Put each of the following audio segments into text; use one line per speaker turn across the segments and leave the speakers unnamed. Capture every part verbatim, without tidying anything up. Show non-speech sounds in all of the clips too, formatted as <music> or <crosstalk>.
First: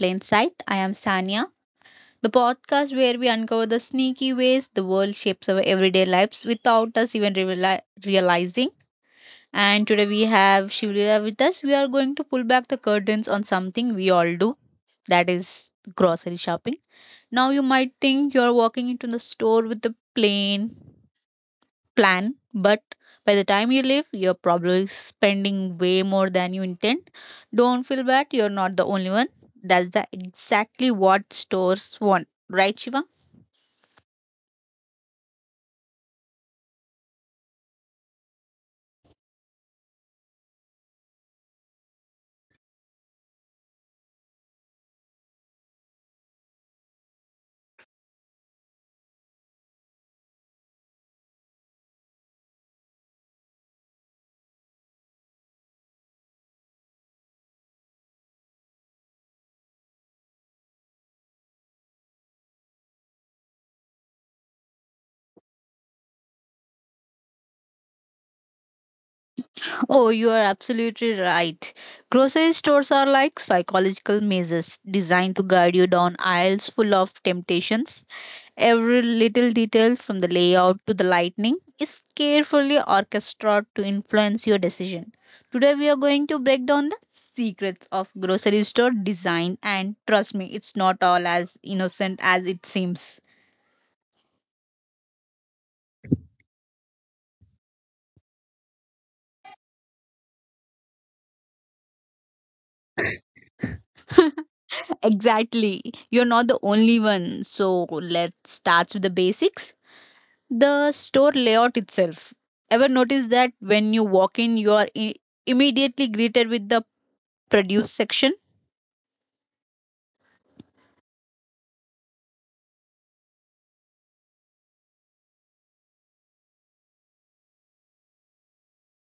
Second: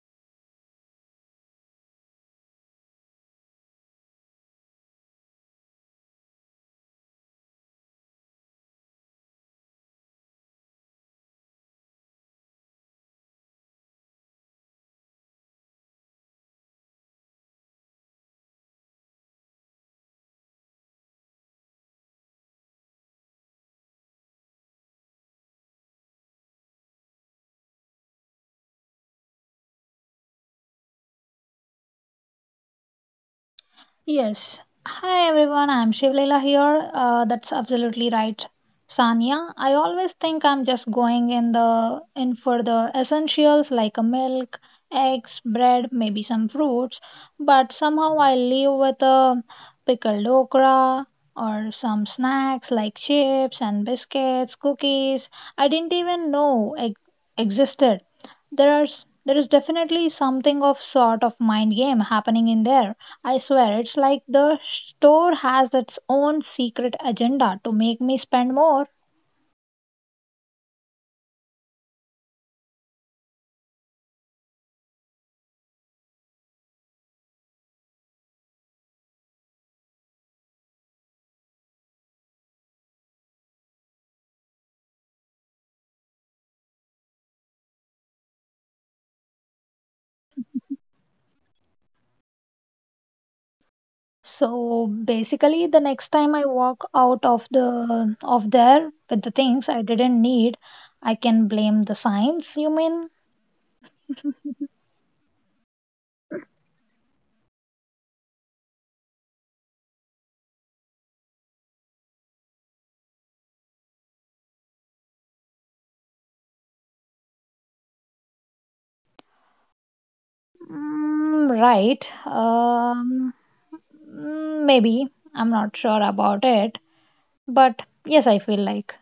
Plain Sight. I am Sanya, the podcast where we uncover the sneaky ways the world shapes our everyday lives without us even reali- realizing. And today we have Shivlila with us. We are going to pull back the curtains on something we all do, that is grocery shopping. Now you might think you're walking into the store with a plane plan, but by the time you leave, you're probably spending way more than you intend. Don't feel bad, you're not the only one. That's the exactly what stores want. Right, Shiva?
Yes. Hi everyone, I'm Shivlila here. Uh, that's absolutely right, Sanya. I always think I'm just going in the in for the essentials like a milk, eggs, bread, maybe some fruits, but somehow I leave with a pickled okra or some snacks like chips and biscuits, cookies. I didn't even know ex- existed. There are there is definitely something of sort of mind game happening in there. I swear it's like the store has its own secret agenda to make me spend more.
Oh, you are absolutely right. Grocery stores are like psychological mazes designed to guide you down aisles full of temptations. Every little detail, from the layout to the lighting, is carefully orchestrated to influence your decision. Today, we are going to break down the secrets of grocery store design, and trust me, it's not all as innocent as it seems.
So basically the next time I walk out of the of there with the things I didn't need, I can blame the signs, you mean?
<laughs> Exactly. You're not the only one. So, let's start with the basics. The store layout itself. Ever notice that when you walk in, you are i- immediately greeted with the produce section?
Mm, right. Um, mm, maybe. I'm not sure about it, but yes, I feel like.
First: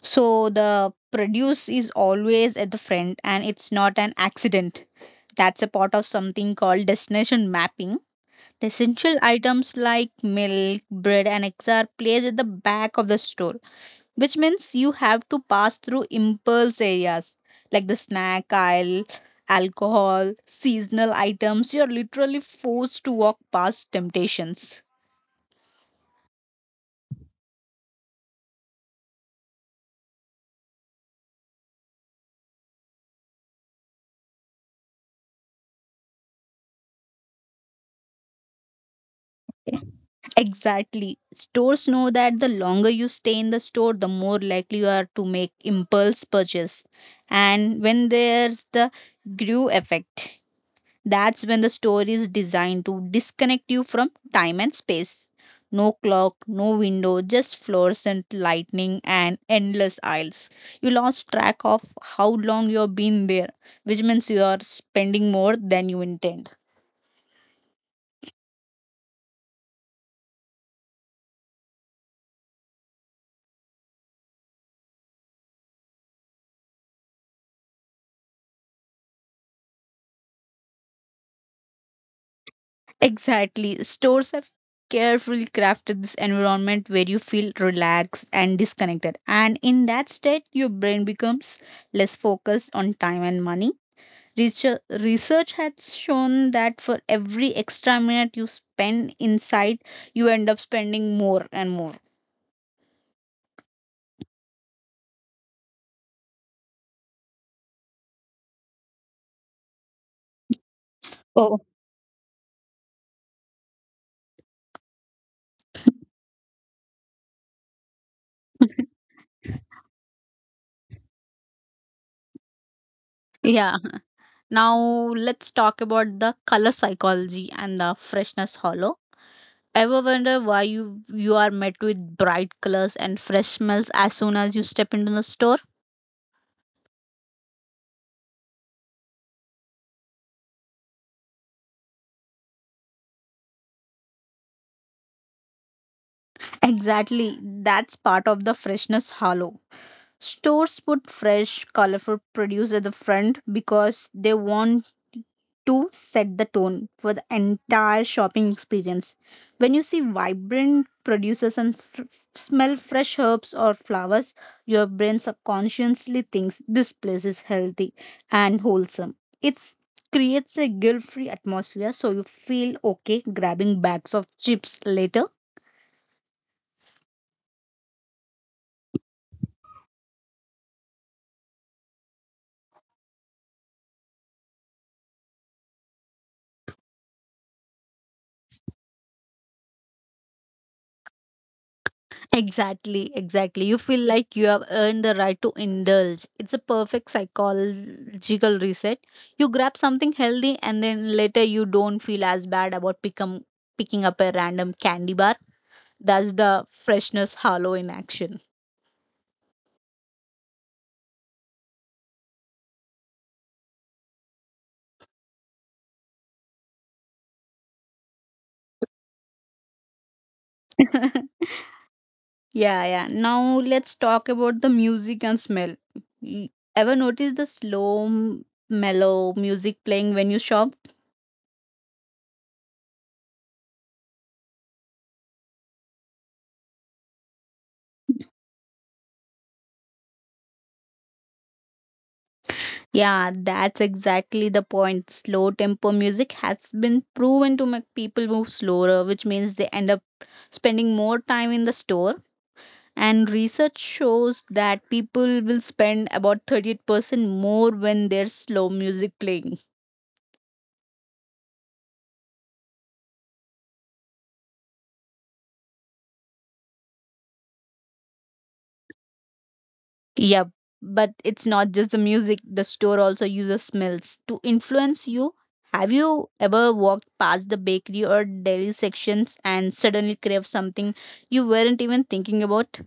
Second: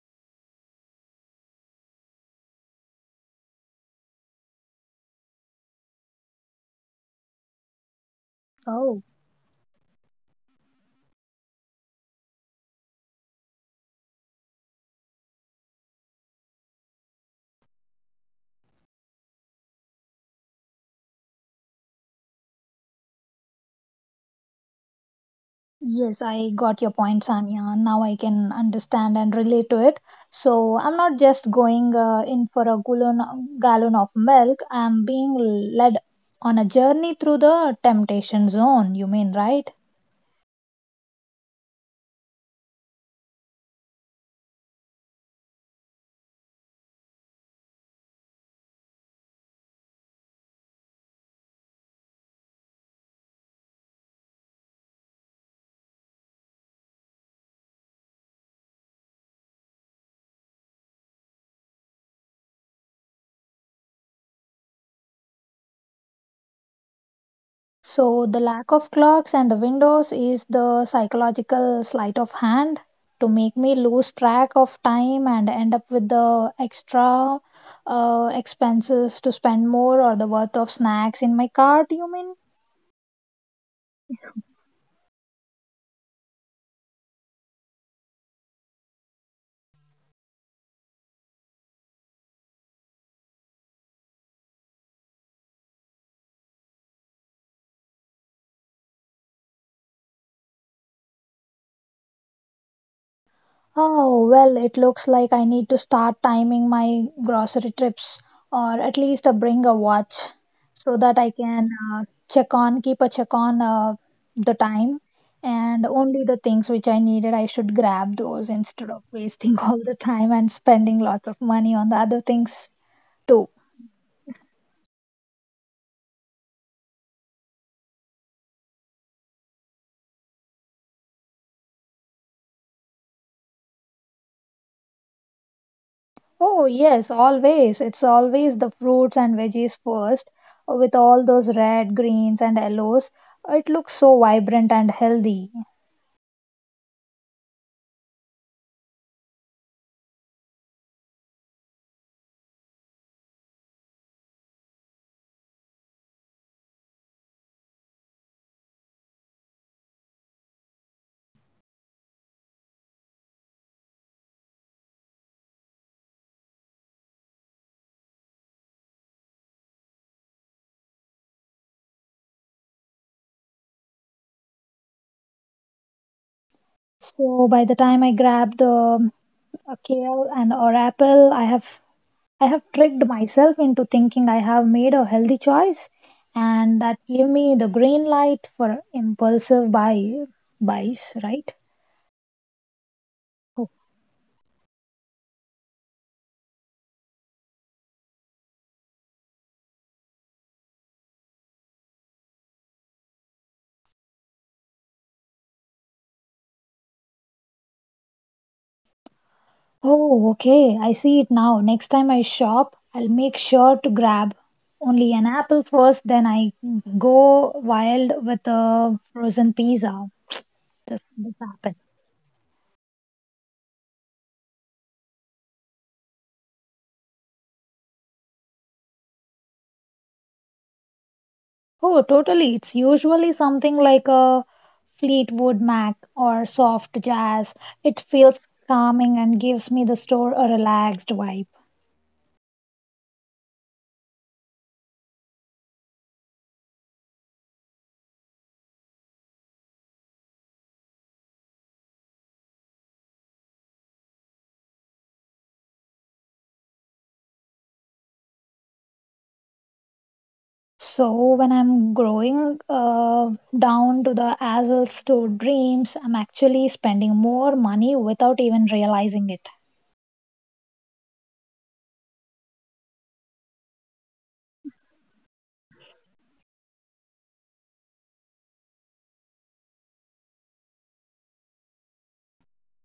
So the produce is always at the front and it's not an accident. That's a part of something called destination mapping. The
Oh.
essential items like milk, bread, and eggs are placed at the back of the store, which means you have to pass through impulse areas like the snack aisle, alcohol, seasonal items. You're literally forced to walk past temptations.
Yes, I got your point, Sanya. Now I can understand and relate to it. So I'm not just going uh, in for a gallon, gallon of milk. I'm being led on a journey through the temptation zone, you mean, right?
Exactly. Stores know that the longer you stay in the store, the more likely you are to make impulse purchase. And when there's the grew effect, that's when the store is designed to disconnect you from time and space. No clock, no window, just fluorescent lightning and endless aisles. You lost track of how long you've been there, which means you are spending more than you intend.
So the lack of clocks and the windows is the psychological sleight of hand to make me lose track of time and end up with the extra uh, expenses to spend more or the worth of snacks in my cart, you mean?
Exactly. Stores have carefully crafted this environment where you feel relaxed and disconnected. And in that state, your brain becomes less focused on time and money. Research, research has shown that for every extra minute you spend inside, you end up spending more and more.
Oh, well, it looks like I need to start timing my grocery trips or at least uh, bring a watch so that I
Oh.
can uh, check on, keep a check on uh, the time and only the things which I needed, I should grab those instead of
<laughs>
wasting <laughs> all the time and spending lots of money on the other things too.
Yeah. Now let's talk about the color psychology and the freshness hollow. Ever wonder why you you are met with bright colors and fresh smells as soon as you step into the store?
Oh, yes, always. It's always the fruits and veggies first with all those red, greens, and yellows. It looks so vibrant and healthy.
Exactly, that's part of the freshness halo. Stores put fresh, colorful produce at the front because they want to set the tone for the entire shopping experience. When you see vibrant producers and f- smell fresh herbs or flowers, your brain subconsciously thinks this place is healthy and wholesome. It creates a guilt free atmosphere so you feel okay grabbing bags of chips later.
So by the time I grabbed the um, a kale and or apple, I have I have tricked myself into thinking I have made a healthy choice, and that gave me the green light for impulsive buy buys, right?
Exactly, exactly. You
Oh,
feel like you have earned the right to indulge. It's a perfect psychological reset. You grab something healthy and then later you don't feel as bad about pick 'em- picking up a random candy bar. That's the freshness hollow in action.
oh, okay, I see it now. Next time I shop, I'll make sure to grab only an apple first, then I go wild with a frozen pizza.
<laughs>
This,
Yeah,
this happened.
yeah. Now let's talk about the music and smell. You ever notice the slow, m- mellow music playing when you shop?
Oh, totally. It's usually something like a Fleetwood Mac or soft jazz. It feels calming and gives me the store a relaxed vibe.
Yeah, that's exactly the point. Slow tempo music has been proven to make people move slower, which means they end up spending more time in the store. And research shows that people will spend about thirty-eight percent more when there's slow music playing.
So when I'm growing uh, down to the Azle store dreams, I'm actually spending more money without even realizing it.
Yep, but it's not just the music, the store also uses smells to influence you. Have you ever walked past the bakery or dairy sections and suddenly crave something you weren't even thinking about?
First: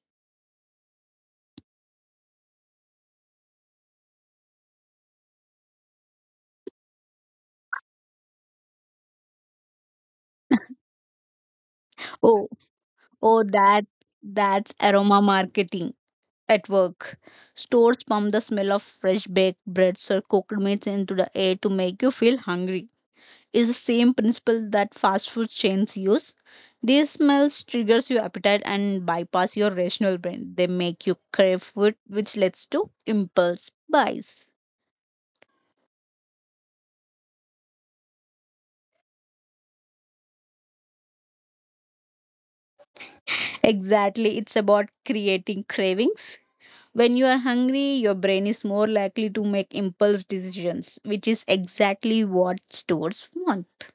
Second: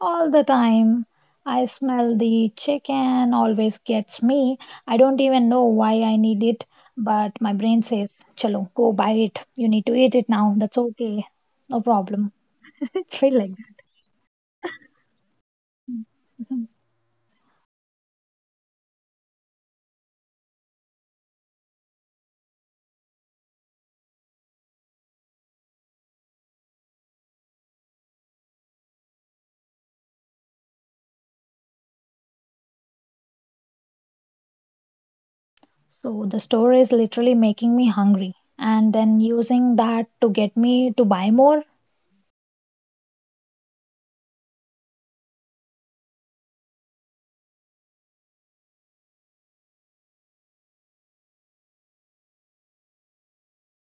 All the time. I smell the chicken, always gets me. I don't even know why I need it, but my brain says, Chalo, go buy it. You need to eat it now.
<laughs>
That's okay. No problem.
Oh.
It's feel
Oh,
like
that that's aroma marketing
that.
at work. Stores pump the smell of fresh baked breads or cooked meats into the air to make you feel hungry. Is the same principle that fast food chains use. These smells triggers your appetite and bypass your rational brain. They make you crave food, which leads to impulse buys.
So the store is literally making me hungry and then using that to get me to buy more.
Exactly, it's about creating cravings. When you are hungry, your brain is more likely to make impulse decisions, which is exactly what stores want.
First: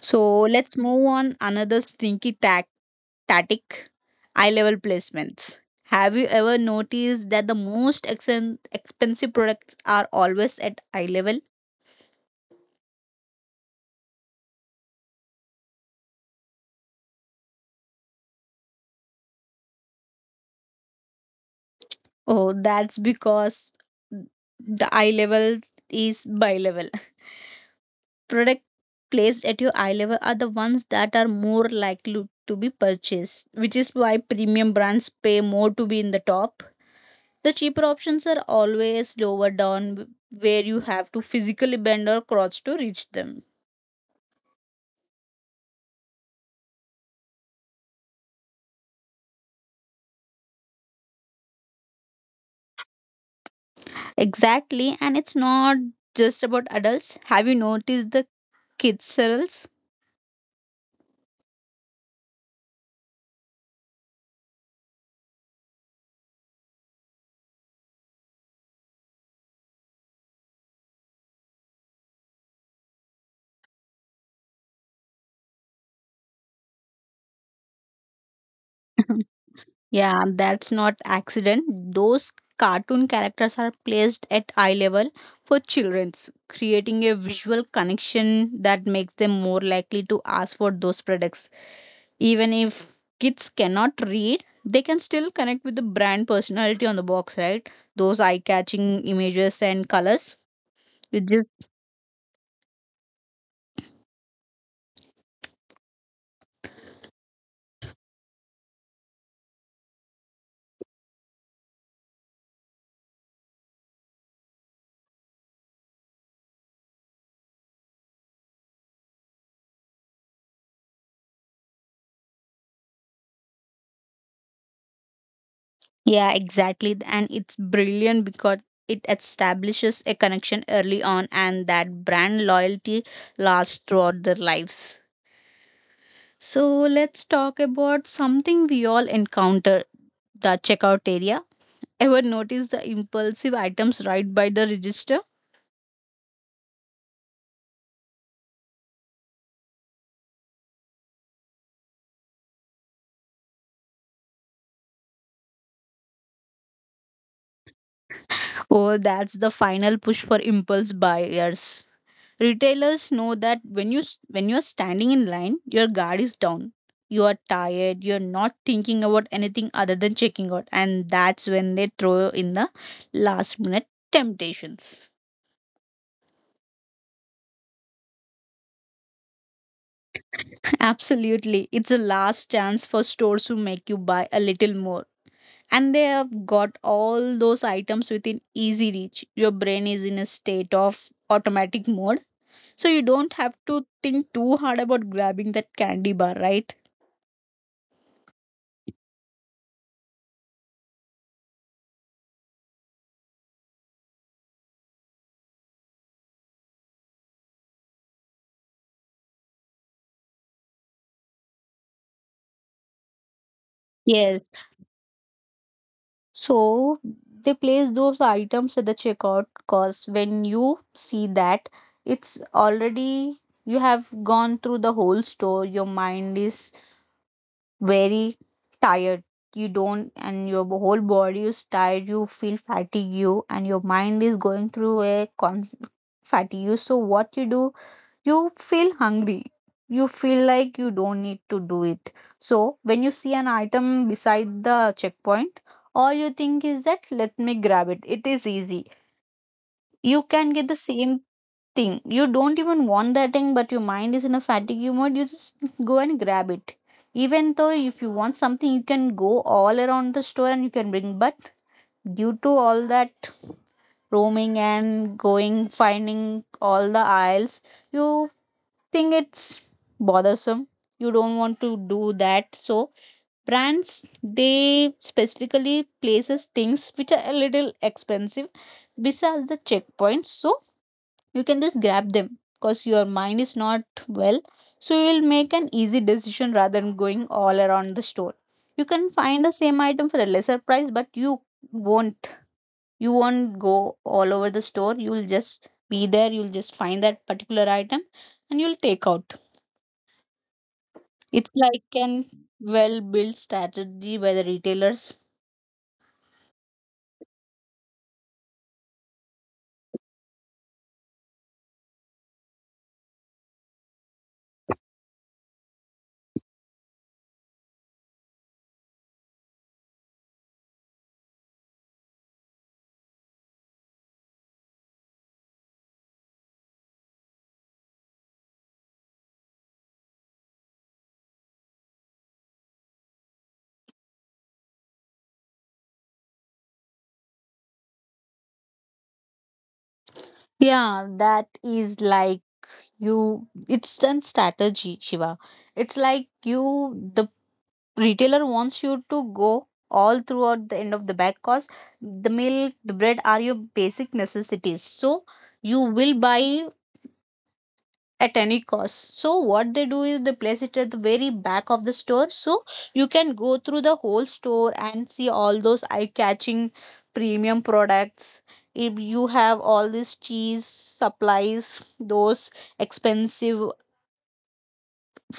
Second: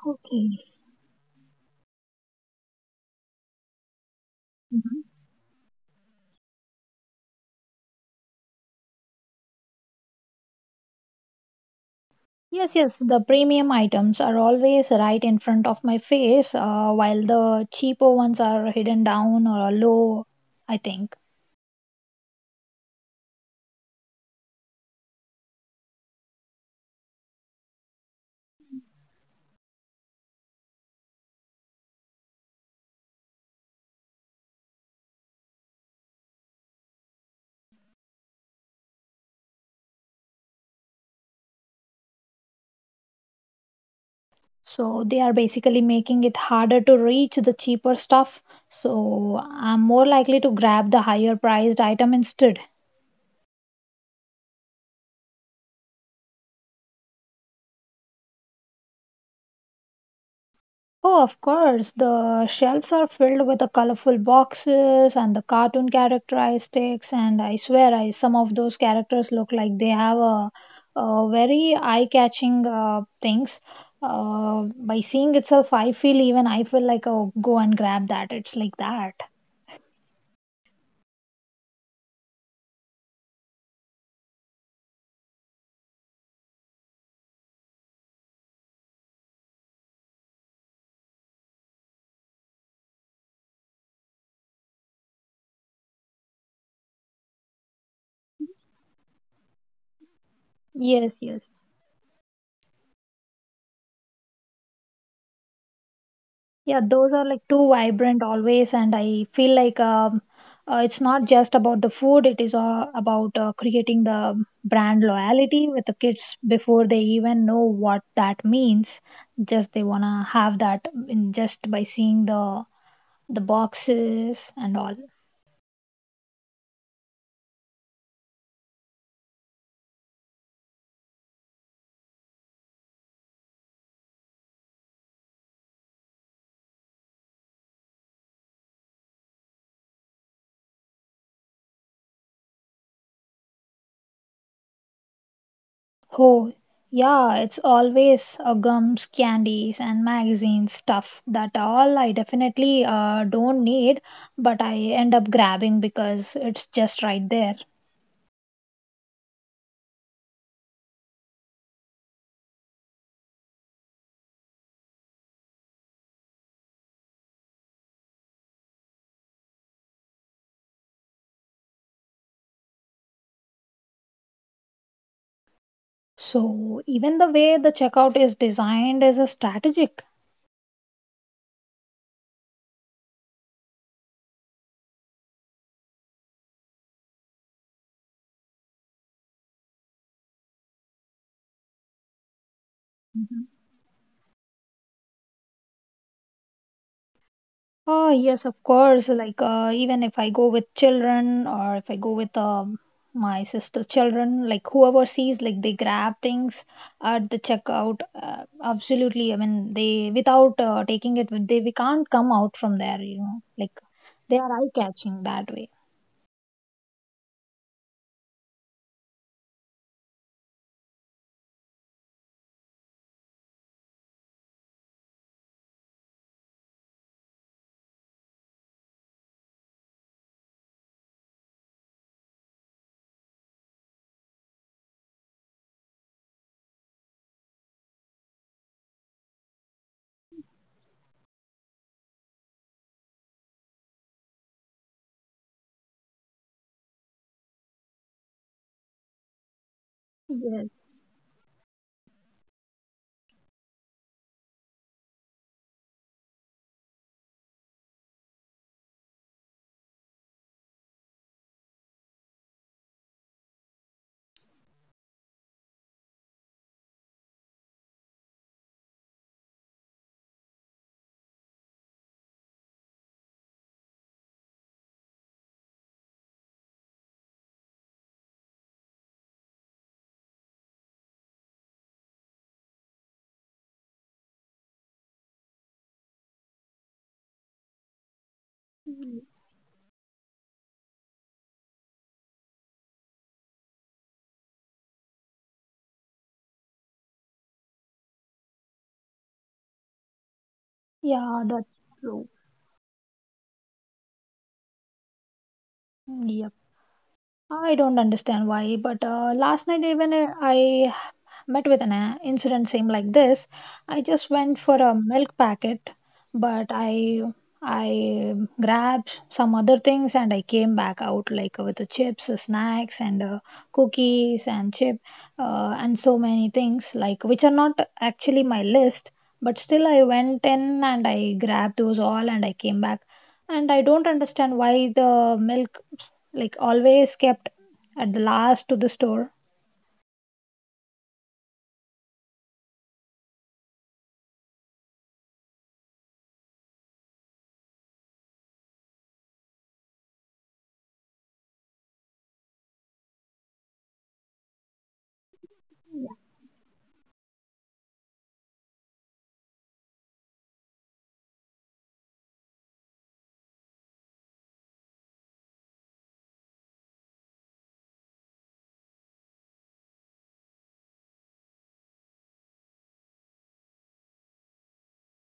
So
Okay.
let's move on another sneaky tac- tactic, eye level
Mhm.
placements. Have you ever noticed that the most exen- expensive products are always at eye level?
Yes, yes, the premium items are always right in front of my face, uh, while the cheaper ones are hidden down or low, I think.
Oh, that's because the eye level is bi level. Product placed at your eye level are the ones that are more likely to be purchased, which is why premium brands pay more to be in the top. The cheaper options are always lower down where you have to physically bend or crouch to reach them.
So they are basically making it harder to reach the cheaper stuff. So I'm more likely to grab the higher priced item instead.
Exactly, and it's not just about adults. Have you noticed the kids cereals?
Oh, of course, the shelves are filled with the colorful boxes and the cartoon characteristics, and I swear, I some of those characters look like they have a, a very eye-catching uh, things. Uh, by seeing itself, I feel even I feel like oh, go and grab that. It's like that.
<laughs> Yeah, that's not accident. Those cartoon characters are placed at eye level for childrens, creating a visual connection that makes them more likely to ask for those products. Even if kids cannot read, they can still connect with the brand personality on the box, right? Those eye-catching images and colors.
Yes,
It
yes.
just
Yeah, those are like too vibrant always, and I feel like um, uh, it's not just about the food, it is uh, about uh, creating the brand loyalty with the kids before they even know what that means. Just they wanna have that in just by seeing the the boxes and all.
yeah, exactly. And it's brilliant because it establishes a connection early on and that brand loyalty lasts throughout their lives. So let's talk about something we all encounter, the checkout area. Ever notice the impulsive items right by the register?
Oh, yeah, it's always uh, gums, candies, and magazines stuff that all I definitely uh, don't need, but I end up grabbing because it's just right there.
Oh, that's the final push for impulse buyers. Retailers know that when you when you are standing in line, your guard is down. You are tired, you're not thinking about anything other than checking out, and that's when they throw in the last minute temptations.
So, even the way the checkout is designed is a strategic.
<laughs> Absolutely. It's a last chance for stores to make you buy a little more, and they have got all those items within easy reach. Your brain is in a state of automatic mode, so you don't
Mhm.
have to think too hard about grabbing that candy bar, right?
Oh, yes, of course. Like, uh, even if I go with children or if I go with um, my sister's children, like whoever sees, like they grab things at the checkout. Uh, absolutely. I mean, they, without uh, taking it, they, we can't come out from there, you know, like they
Yes,
are eye-catching that way.
so they place those items at the checkout cause when you see that, it's already, you have gone through the whole store, your mind is very tired. You don't, and your b- whole body is tired. You feel fatigue, you, and your mind is going through a con- fatigue. So, what you do, you feel hungry. You feel like you don't need to do it. So, when you see an item beside the checkpoint, all you think is that let me grab it. It is easy, you can get
Yes,
the same thing. You don't even want that thing, but your mind is in a fatigue mode. You just go and grab it. Even though if you want something, you can go all around the store and you can bring. But due to all that roaming and going finding all the aisles, you think it's bothersome. You don't want to do that. So brands, they specifically places things which are a little expensive besides the checkpoints, so you can just grab them because your mind is not well, so you will make an easy decision rather than going all around the store. You can find the same item for a lesser price, but you won't you won't go all over the store, you will just be there, you'll just find that particular item and you'll take out.
yeah,
It's
that's
like an
true.
well built strategy by the retailers.
Mm, yep. I don't understand why, but uh, last night even uh, I but with an uh, incident same like this, I just went for a milk packet, but I I grabbed some other things and I came back out like with the chips, the snacks, and uh, cookies and chip uh, and so many things like which are not actually my list. But still, I went in and I grabbed those all and I came back. And I don't understand why the milk like always kept at the last to the store.
Yeah, that is like, you it's an strategy, Shiva. It's like you, the retailer wants you to go all throughout the end of the bag cause the milk, the bread are your basic necessities, so you will buy at any cost. So what they do is they place it at the very back of the store, so you can go through the whole store and see all those eye-catching premium products. If you have all these cheese supplies, those expensive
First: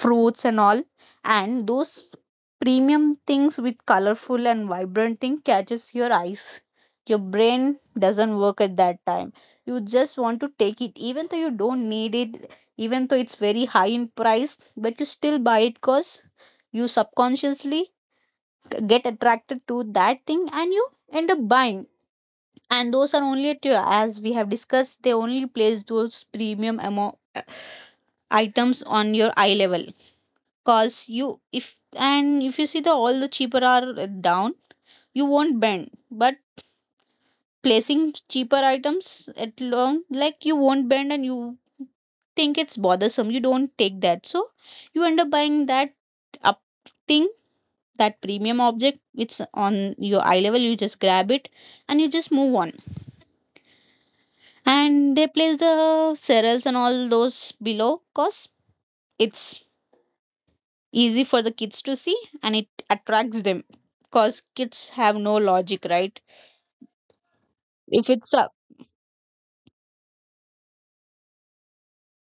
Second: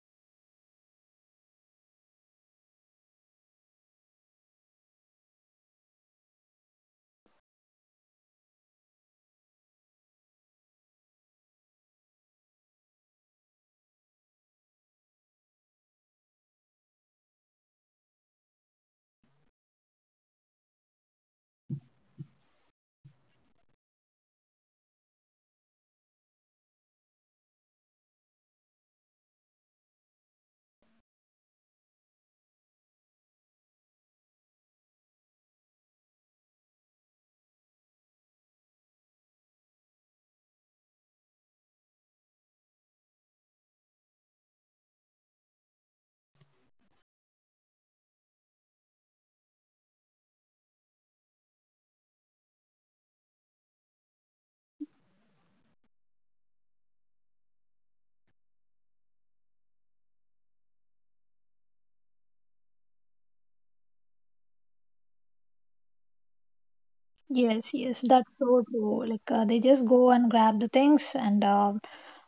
fruits and all, and those premium things with colorful and vibrant thing catches your eyes, your brain doesn't work at that time. You just want to take it even though you don't need it, even though it's very high in price, but you still buy it cause you subconsciously get attracted to that thing and you end up buying. And those are only at your, as we have discussed, they only place those premium amount items on your eye level, cause you if and if you see the all the cheaper are uh, down, you won't bend. But placing cheaper items at long, like you won't bend and you think it's bothersome, you don't take that, so you end up buying that up thing, that premium object. It's on your eye level, you just grab it and you just move on. And they place the cereals and all those below cause it's easy for the kids to see and it attracts them, because kids have no logic, right?
Yes, yes,
If
that's
it's up,
so true. Like uh, they just go and grab the things and uh,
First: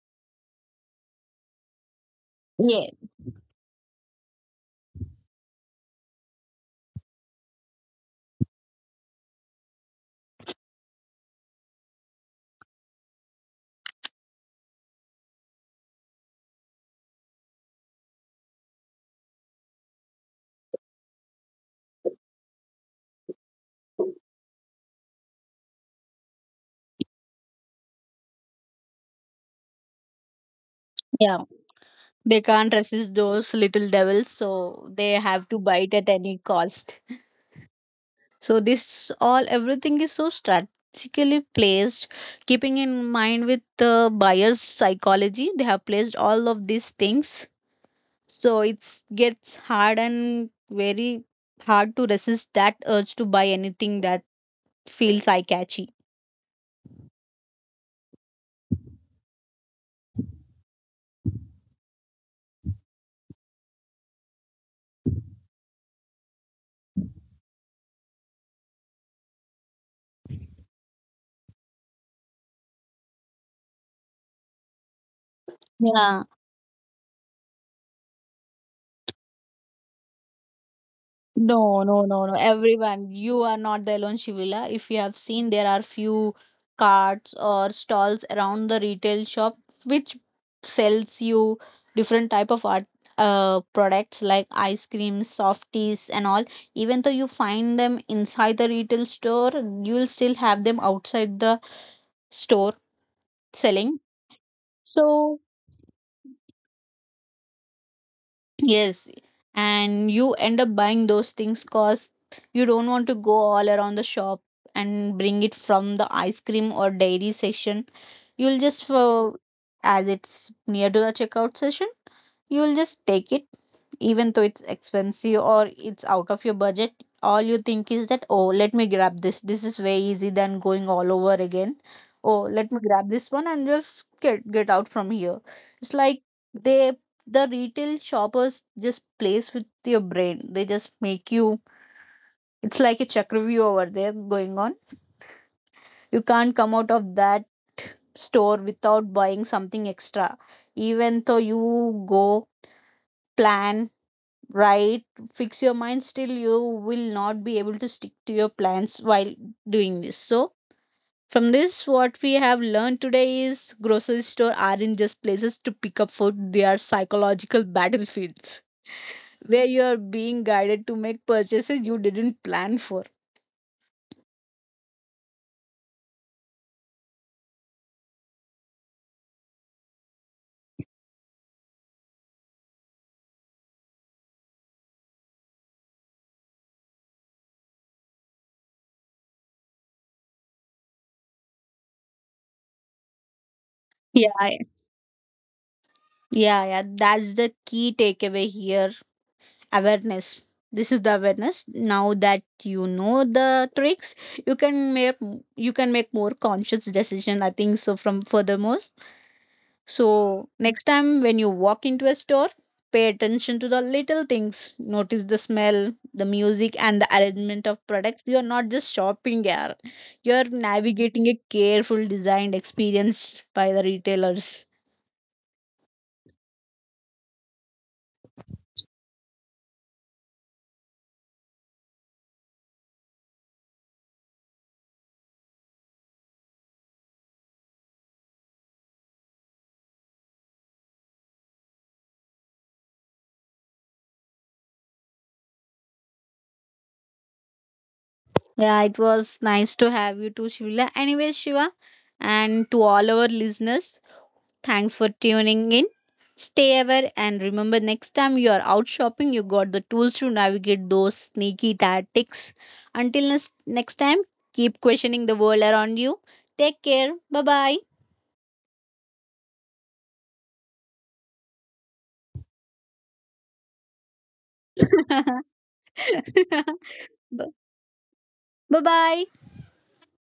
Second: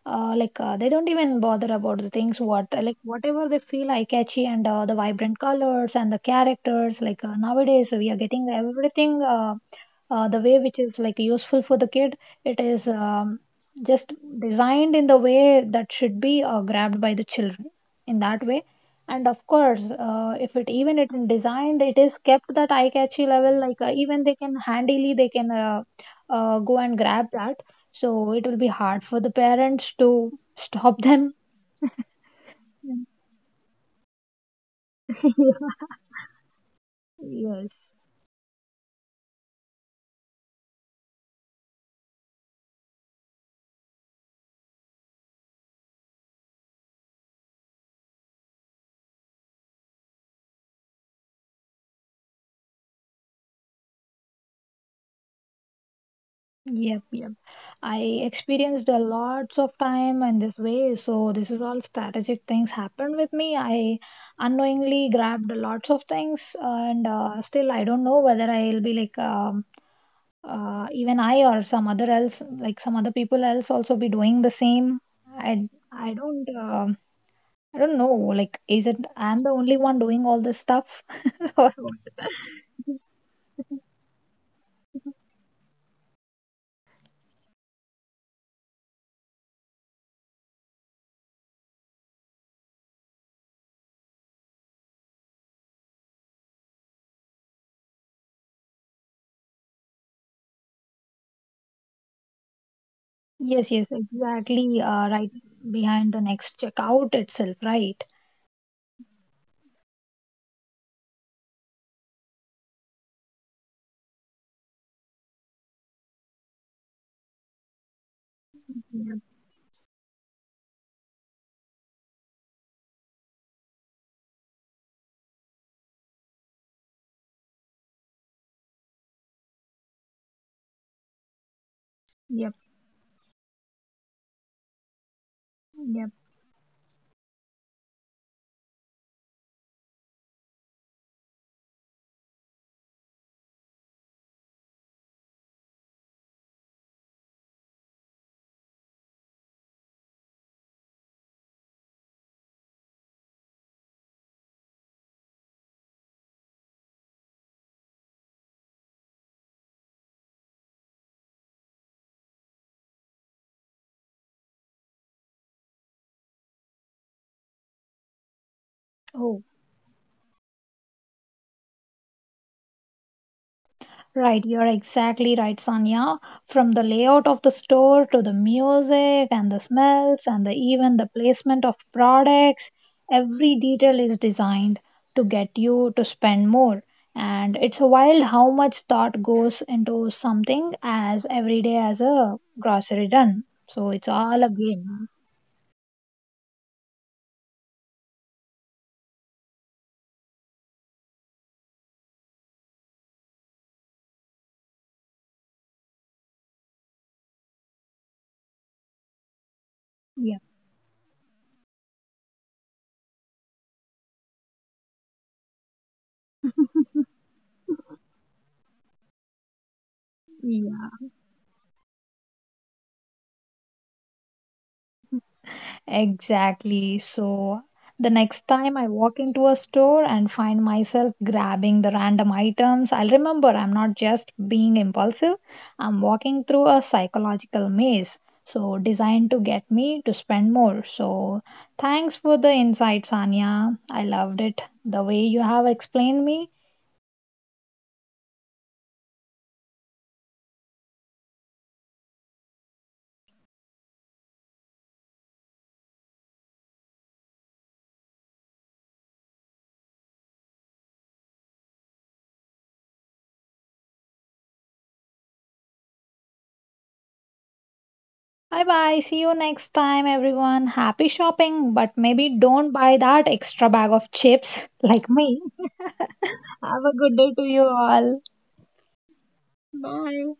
uh, like uh, they don't even bother about the things what
yeah,
like whatever they feel eye catchy and uh, the vibrant colors and the characters. Like uh, nowadays we are getting everything uh, uh, the way which is like useful for the kid. It is um, just designed in the way that should be uh, grabbed by the children. In that way, and of course uh, if it even it designed it is kept that eye catchy level like uh, even they can handily they can uh, uh, go and grab that so it will be hard for the parents to stop them.
yeah, they can't resist those little devils, so they have to
<laughs>
bite at any cost.
Yes.
So this all everything is so strategically placed, keeping in mind with the buyer's psychology, they have placed all of these things. So it's gets hard and very hard to resist that urge to buy anything that feels eye catchy.
Yep, yep. I experienced a lots of time in this way, so this is all strategic things happened with me. I unknowingly grabbed lots of things, and uh, still I don't know whether I'll be like um, uh, even I or some other else, like some other people else, also be doing the same. I I
Yeah.
don't um I don't know. Like, is it I'm the only one doing all this stuff? <laughs> Or
No, no, no,
what?
no. Everyone, you are not the alone, Shivila. If you have seen, there are few carts or stalls around the retail shop which sells you different type of art uh products like ice cream, softies and all. Even though you find them inside the retail store, you will still have them outside the store
Yes, yes,
selling.
exactly. Uh, right
So
behind the next checkout itself, right?
yes, and you end up buying those things because you don't want to go all around the shop and bring it from the ice cream or dairy section. You'll just, uh, as it's near to the checkout session, you'll just take it, even though it's expensive or it's out of your budget. All you think is that, oh, let me grab this. This is way easy than going all over again. Oh,
Yep,
let me grab this one and just get get out from here. It's
yep.
like they, the retail shoppers just plays with your brain. They just make you. It's like a chakravyu over there going on, you can't come out of that store without buying something extra. Even though you go, plan, write, fix your mind, still you will not be able to stick to your plans while doing this. So, from this, what we have learned today is grocery store aren't just places to pick up food, they are psychological battlefields
Oh,
where you are being guided to make purchases you didn't plan for.
right, you're exactly right, Sanya. From the layout of the store to the music and the smells and the, even the placement of products, every detail is designed to get you to spend more. And it's wild how much thought goes into something as everyday as a grocery run. So it's
Yeah,
all a
I-
game.
yeah, yeah. That's the key takeaway here. Awareness, this is the awareness. Now that you know the tricks, you can make, you can make more conscious decision, I think so, from furthermore.
Yeah,
So next time when you walk into a store, pay attention to the little things, notice the smell, the music, and the arrangement of products. You are not just shopping here, you're
yeah,
navigating a careful designed experience by the retailers.
exactly. So the next time I walk into a store and find myself grabbing the random items, I'll remember I'm not just being impulsive, I'm walking through a psychological maze. So designed to get me to spend more. So thanks for the insight, Sanya. I loved it. The way you have explained me.
Yeah, it was nice to have you too, Shivila. Anyway, Shiva, and to all our listeners, thanks for tuning in. Stay aware and remember next time you are out shopping, you got the tools to navigate those sneaky tactics. Until nes- next time, keep questioning the world around you. Take care. Bye bye.
Bye bye. See you next time, everyone. Happy shopping, but maybe don't buy that extra bag of chips <laughs> like me.
<laughs>
Have a good day to you all.
Bye bye.
Bye